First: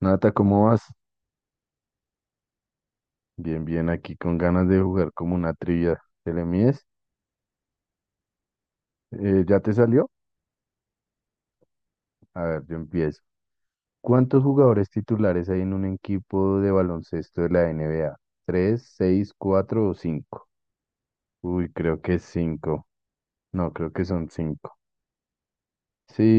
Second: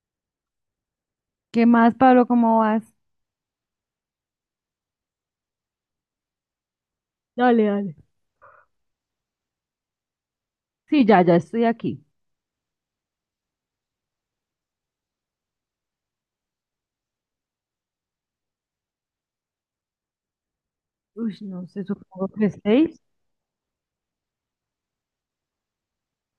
Nata, ¿cómo vas? ¿Qué más, Pablo? ¿Cómo vas? Bien, bien, aquí con ganas de jugar como una trivia. ¿Te le mides? Dale, dale. ¿Ya te salió? Sí, ya, ya estoy aquí. A ver, yo empiezo. ¿Cuántos jugadores titulares hay en un equipo de baloncesto de la NBA? ¿Tres, seis, cuatro o cinco? Uy, no Uy, sé, creo que es supongo que cinco. seis. No, creo que son cinco.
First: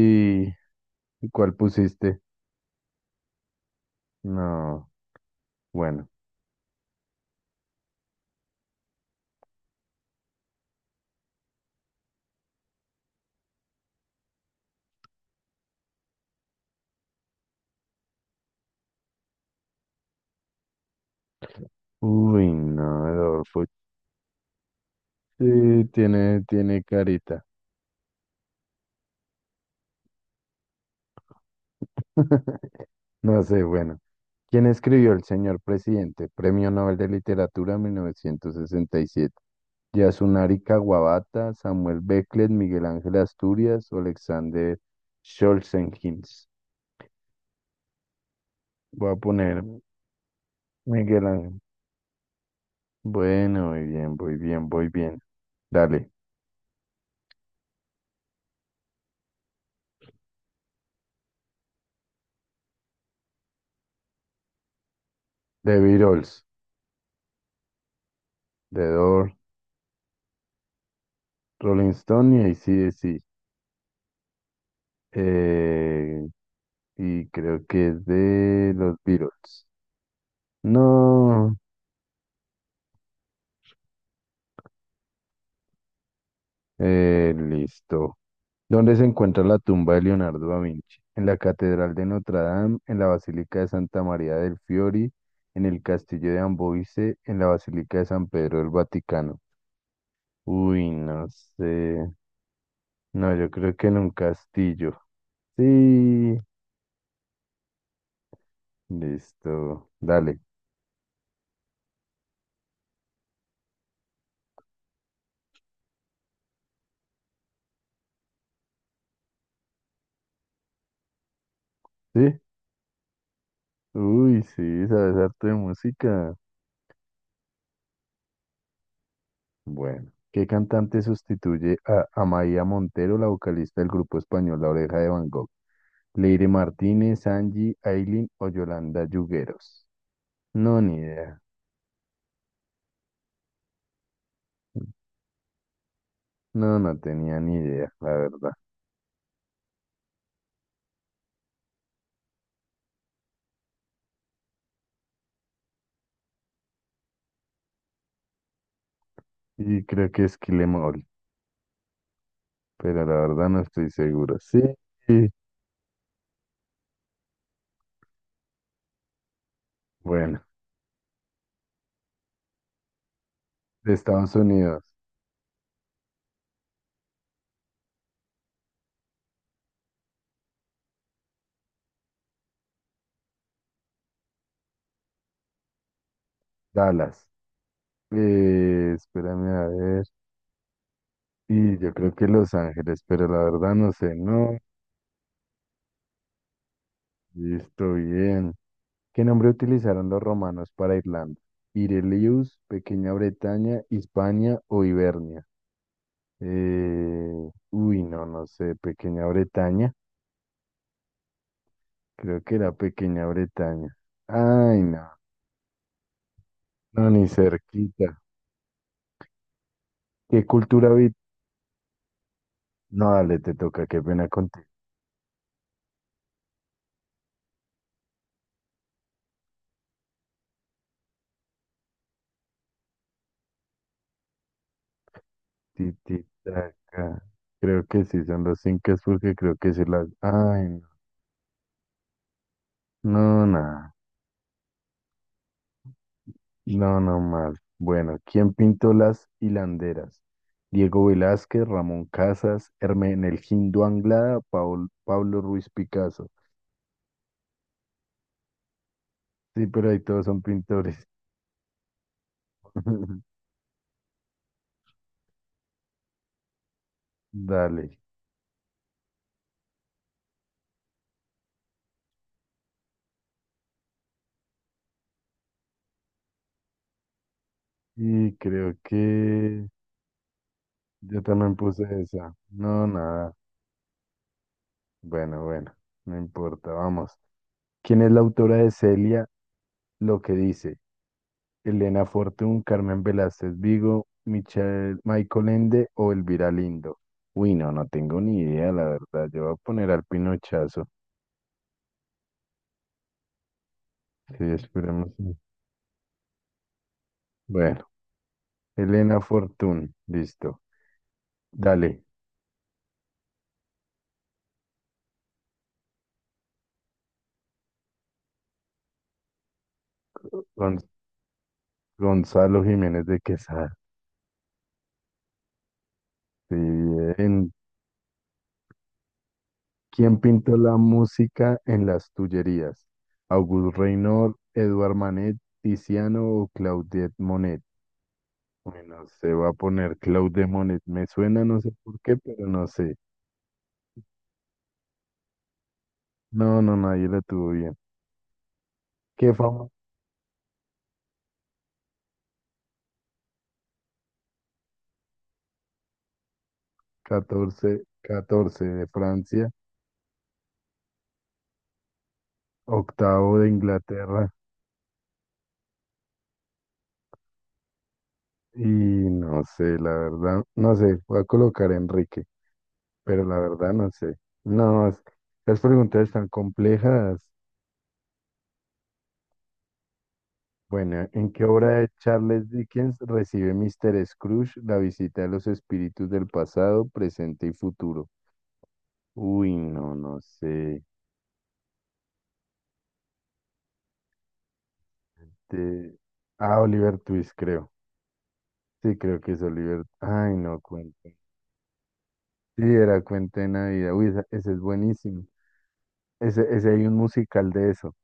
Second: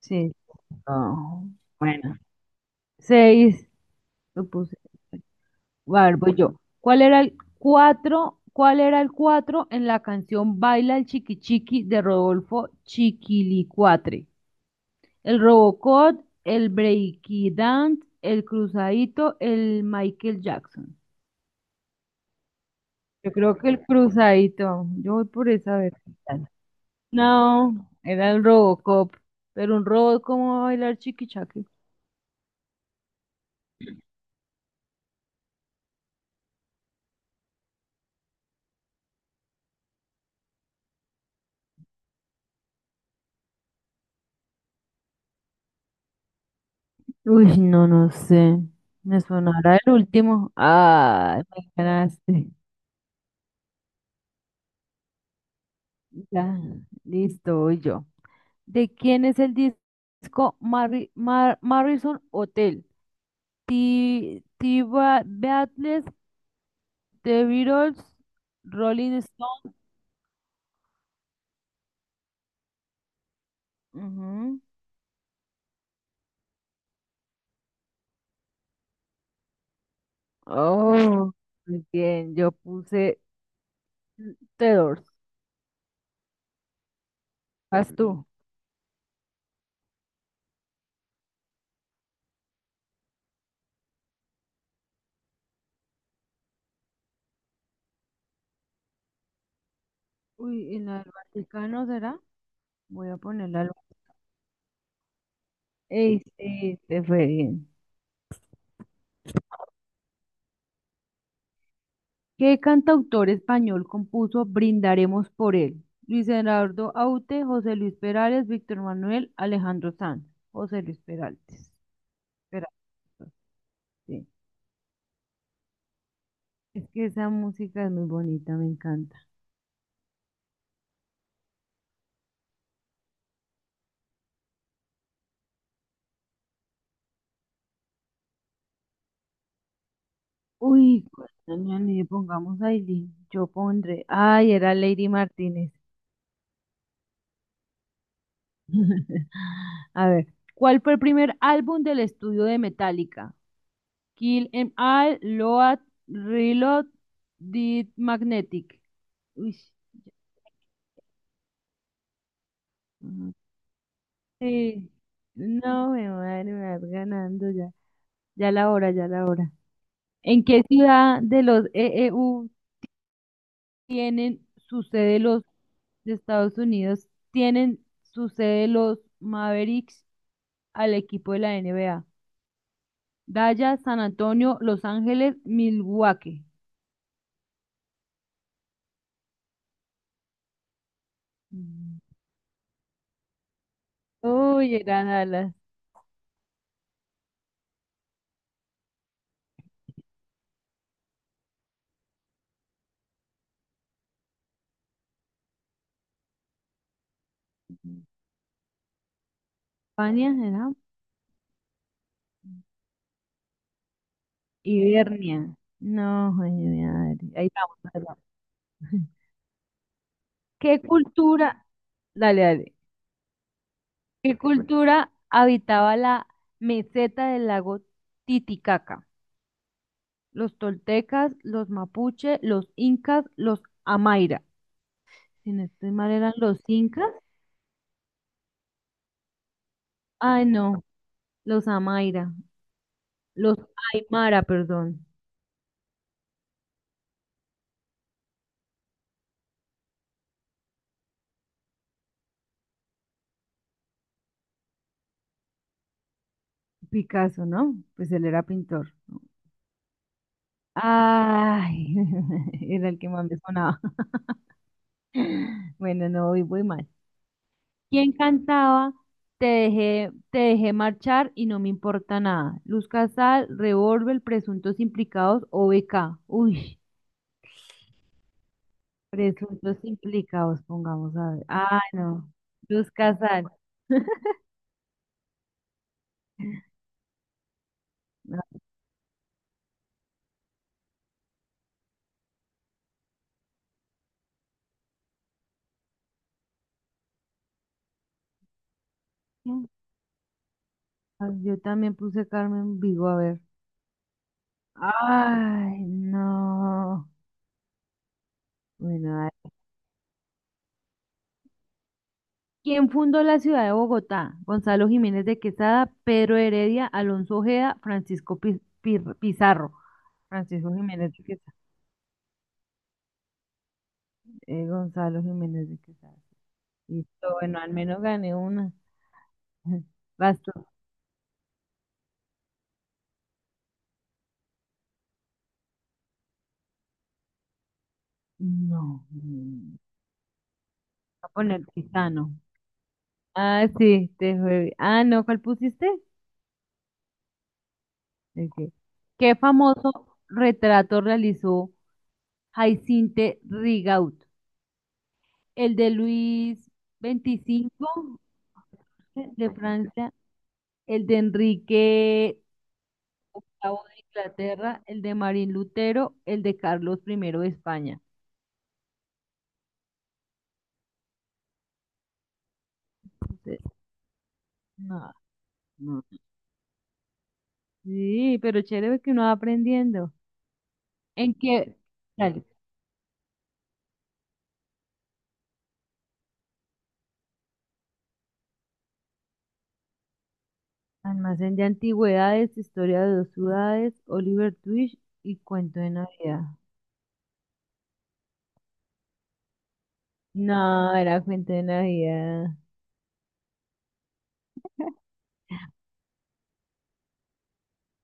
Sí. ¿Y No, cuál bueno, pusiste? seis. Lo puse. No. A Bueno. ver, voy yo. ¿Cuál era el cuatro? ¿Cuál era el cuatro en la canción Baila el Chiqui Chiqui de Rodolfo Chiquilicuatre? El Robocop, el Breaky Dance, el Cruzadito, el Michael Jackson. Uy, no, Yo creo Adolfo. que el Cruzadito. Yo voy por esa Sí, vez. tiene carita. No, era el Robocop, pero un robot como va a bailar chiquichaque. No sé, bueno. ¿Quién escribió El señor presidente? Premio Nobel de Literatura 1967. Yasunari Kawabata, Samuel Beckett, Miguel Ángel Asturias o Alexander Solzhenitsyn. Uy, no, no sé. Voy a Me poner sonará el último. Miguel Ah, Ángel. me ganaste. Bueno, muy bien, muy bien, muy bien. Dale. Ya, listo, voy yo. ¿De quién es el disco Marrison Hotel? The Beatles, Beatles, The Beatles, The Rolling Door, Stone. Rolling Stone y AC/DC. Ujú. Eh, y creo que es de los Beatles. Oh, No, muy bien, yo puse Tedors. ¿Vas listo. tú? ¿Dónde se encuentra la tumba de Leonardo da Vinci? En la Catedral de Notre Dame, en la Basílica de Santa María del Fiori, en el Castillo de Amboise, en la Basílica de San Pedro del Vaticano. Uy, ¿en Uy, el no Vaticano sé. será? Voy a No, yo ponerla. Creo que en un castillo. Ey, Sí, sí, este fue bien. listo. Dale. ¿Qué cantautor español compuso Brindaremos por él? Luis Gerardo Aute, José Luis Perales, Víctor Manuel, Alejandro Sanz. José Luis Peraltes. ¿Sí? Peralta, sí. Uy, sí, sabes harto de música. Es que esa música es muy bonita, me encanta. Bueno, ¿qué cantante sustituye a Amaia Montero, la vocalista del grupo español La Oreja de Van Gogh? ¿Leire Martínez, Angie, Ailin o Yolanda Yugueros? No, ni Uy, idea. cuando me anime, pongamos Aileen, yo pondré. Ay, era Lady Martínez. No, no tenía ni idea, la verdad. A ver, ¿cuál fue el primer álbum del estudio de Metallica? Kill 'Em All, Load, Reload, Did Magnetic. Uy, Y creo que es Kilemol, pero la ujú, verdad no estoy seguro. Sí, sí. sí. No, me madre, me vas ganando ya. Ya la hora, ya la hora. Bueno, ¿En qué ciudad de los EEU de Estados tienen su Unidos, sede los de Estados Unidos? Tienen su sede los Mavericks, al equipo de la NBA. Dallas, San Antonio, Los Ángeles, Milwaukee. Dallas. Espérame a ver. Y yo Mm, creo que Los Ángeles, pero la verdad no sé. No, Uy, era Dallas. listo, bien. ¿Qué nombre utilizaron los romanos para Irlanda? Irelius, Pequeña Bretaña, Hispania o Hibernia. Eh, mm, uy, no, no sé, Pequeña Bretaña. España, ¿era? Creo que era Pequeña Bretaña. Ay, no, Hibernia. No, joder, mi no, madre. ni Ahí vamos, ahí cerquita. vamos. ¿Qué ¿Qué cultura vi? cultura, dale, dale, No, dale, te toca, qué pena qué contigo. cultura habitaba la meseta del lago Titicaca? Los toltecas, los mapuche, los incas, los amaira. Si no estoy mal, eran los incas. Titicaca. Creo que sí, son los incas porque creo que sí las... Ay, Ay, no, no, los amaira, no, los nada. aymara, perdón. No, no mal. Bueno, ¿quién pintó las hilanderas? Diego Velázquez, Ramón Casas, Hermenegildo Anglada, Pablo Ruiz Picasso. Picasso, ¿no? Pues él era pintor. Sí, pero ahí todos son pintores. Ay, era el que más me sonaba. Bueno, no, voy mal. Dale. ¿Quién cantaba? Te dejé marchar y no me importa nada. Luz Casal, Revólver, Presuntos Implicados o BK. Uy, Y creo que Presuntos Implicados, pongamos yo a ver. también Ah, puse no. esa. No, Luz nada. Casal. Bueno, bueno, no importa, vamos. ¿Quién es la autora de Celia? Lo que dice. Elena Fortún, Carmen Velázquez Vigo, Michael Ende o Elvira Lindo. Uy, no, no tengo ni idea, la verdad. Yo voy a poner al Pinochazo. Ah, yo también puse Carmen Vigo, a ver. Sí, esperemos. Ay, no. Bueno, Bueno, Elena a ver. Fortún, listo. Dale, ¿Quién fundó la ciudad de Bogotá? Gonzalo Jiménez de Quesada, Pedro Heredia, Alonso Ojeda, Francisco Pizarro. Francisco Gon- Jiménez de Quesada. Gonzalo Jiménez de Quesada. Gonzalo Jiménez de Quesada. Sí, Y yo, bien. bueno, al menos gané una. ¿Quién Vas tú. pintó la música en las Tullerías? Auguste Renoir, Edouard Manet, Tiziano o Claudette Monet. No. Bueno, se va a Voy poner Cloud Demonet. Me a suena, poner no sé por qué, Tizano. pero no sé. Ah, sí, te fue. Ah, no, ¿cuál pusiste? No, no, nadie la tuvo bien. El ¿Qué ¿qué fama? famoso retrato realizó Jaicinte Rigaud? ¿El de Luis Catorce, veinticinco 14 de Francia, de Francia? ¿El de Enrique octavo de octavo de Inglaterra. Inglaterra? ¿El de Marín Lutero? ¿El de Carlos primero de España? Y no sé, la verdad, no sé, voy a colocar a Enrique, pero la Entonces, verdad no sé. No, es- no, Las preguntas no, están complejas. sí, pero chévere que uno va aprendiendo. Bueno, ¿en ¿En qué obra qué? de Dale. Charles Dickens recibe Mr. Scrooge la visita de los espíritus del pasado, presente y futuro? Uy, no, no sé. Almacén de antigüedades, historia de dos ciudades, Oliver Twist y cuento de Este, Navidad. Oliver Twist, creo. Sí, creo que es Oliver. Ay, no, No, Cuenten. era cuento de Navidad. Sí, era Cuenta de Navidad. Uy, ese, es buenísimo. Ese hay un musical de eso.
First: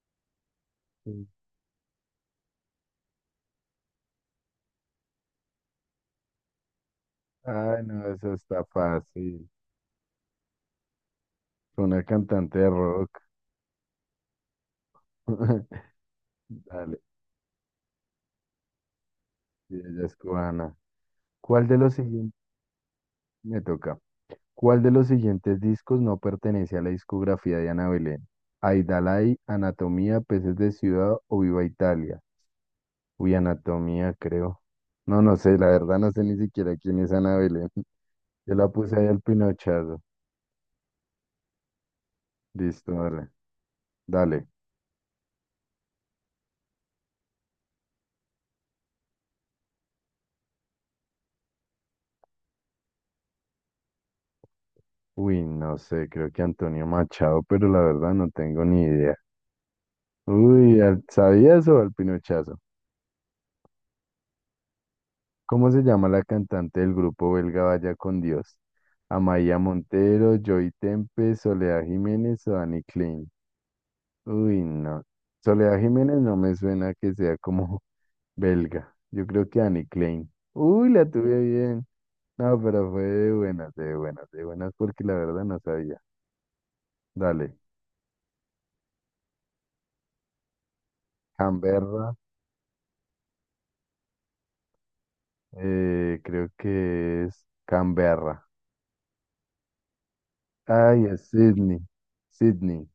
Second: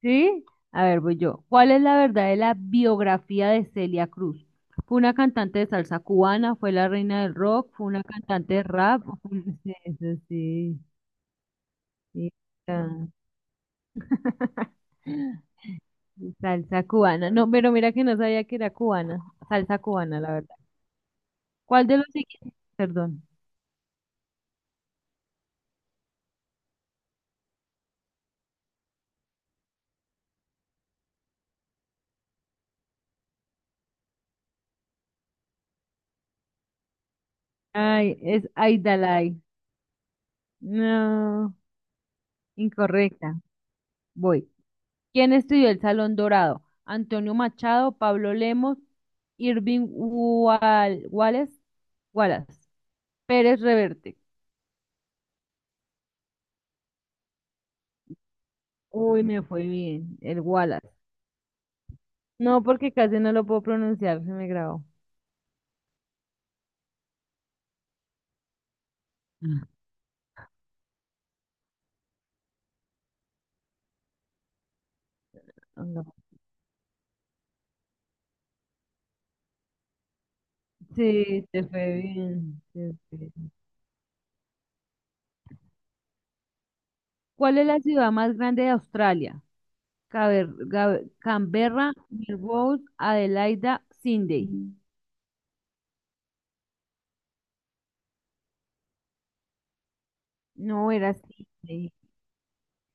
¿Sí? A ver, voy Sí. yo. ¿Cuál es la verdad de la biografía de Celia Cruz? ¿Fue una cantante de salsa cubana? ¿Fue la reina del rock? Ay, ¿Fue una no, eso cantante de está rap? fácil. Sí, eso sí, Fue una sí, cantante de ah. rock. Salsa Dale, cubana. No, pero mira que no sabía que era cubana. sí, Salsa ella es cubana, la verdad. cubana. ¿Cuál de ¿Cuál los de los siguientes? siguientes? Perdón. Me toca. ¿Cuál de los siguientes discos no pertenece a la discografía de Ana Belén? Aidalay, Anatomía, Peces de Ciudad o Viva Italia. Uy, anatomía, creo. No, no sé, la verdad no sé ni siquiera quién es Ana Belén. Ay, es Yo la puse ahí al Aidalay. pinochazo. No, Listo, dale. incorrecta. Dale. Voy. ¿Quién estudió el Salón Dorado? Antonio Machado, Pablo Lemos, Irving Wallace, Pérez Reverte. Uy, no sé, creo que Antonio Machado, pero la verdad no tengo ni idea. Uy, me fue bien, el Uy, Wallace. ¿al- ¿sabías o al pinochazo? No, porque casi no lo puedo pronunciar, se me grabó. ¿Cómo se llama la cantante del grupo belga Vaya con Dios? Amaya Montero, Joy Tempe, Soledad Jiménez o Dani Klein. Uy, no. Soledad Ah, Jiménez no. no me suena que sea como belga. Yo creo que Annie Klein. Uy, la tuve Sí, te bien. fue No, bien, pero te fue fue de bien. buenas, de buenas, de buenas, porque la verdad no sabía. Dale. ¿Cuál es la ciudad más grande de Australia? Canberra, Canberra. Melbourne, Adelaida, Sydney. Mm. Creo que es Canberra. No Ay, era es Sydney. Sydney, Sydney.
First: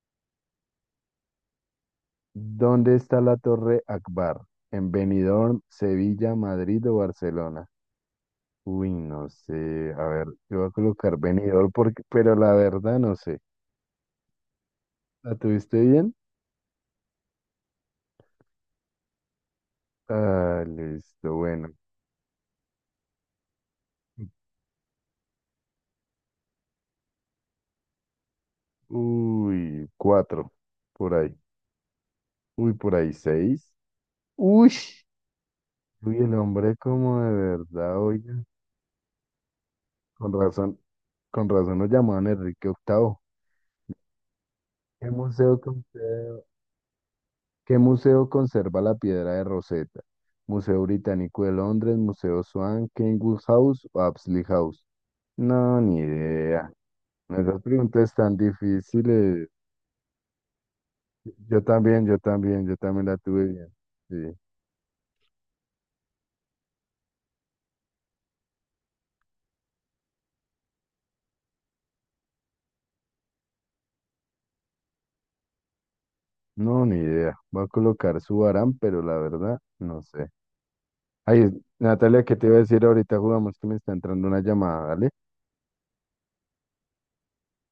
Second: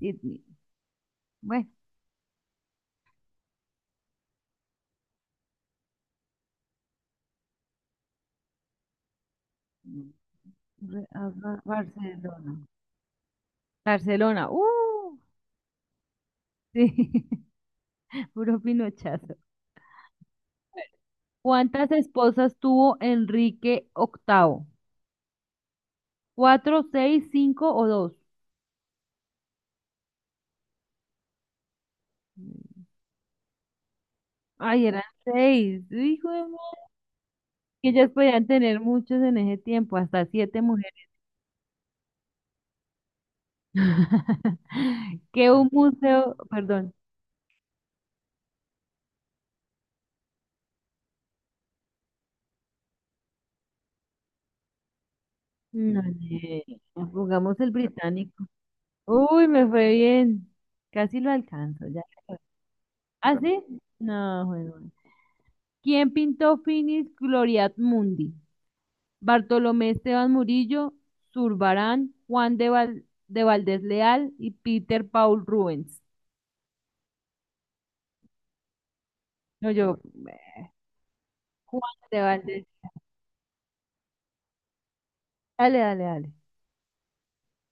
Sydney. Bueno, ¿Dónde está la Torre Akbar? ¿En Benidorm, Sevilla, Madrid o Barcelona? Uy, no sé. A ver, yo voy a colocar Benidorm porque, pero la Barcelona. verdad no sé. Barcelona. ¡Uh! ¿La tuviste bien? Sí, puro pinochazo. Ah, listo, bueno. ¿Cuántas esposas tuvo Enrique Octavo? ¿Cuatro, seis, cinco o dos? Uy, cuatro, por ahí. Uy, por ahí seis. Uy, Ay, eran seis. uy, Hijo el de madre. hombre como de Que verdad, ellas oiga. podían tener muchos en ese tiempo, hasta Con siete. razón, con razón nos llamaban Enrique Octavo. ¿Qué Que museo, un museo, conserva- perdón, ¿Qué museo conserva la piedra de Rosetta? ¿Museo Británico de Londres, Museo Swan, Kenwood House o Apsley House? No, ni no, eh, idea. pongamos Esas el preguntas tan británico. difíciles. Uy, me fue bien. Casi lo Yo alcanzo, ya. también, yo también, yo también la ¿Ah, tuve sí? bien. Sí. No, bueno. ¿Quién pintó Finis Gloriat Mundi? Bartolomé Esteban Murillo, Zurbarán, de Valdés Leal y Peter Paul Rubens. No, ni idea. Va a colocar su Aram, pero la verdad, No, yo, no sé. eh, Ay, Juan de Natalia, ¿qué te iba a Valdés. decir ahorita? Jugamos que me está entrando una llamada, ¿vale? Dale, dale, dale.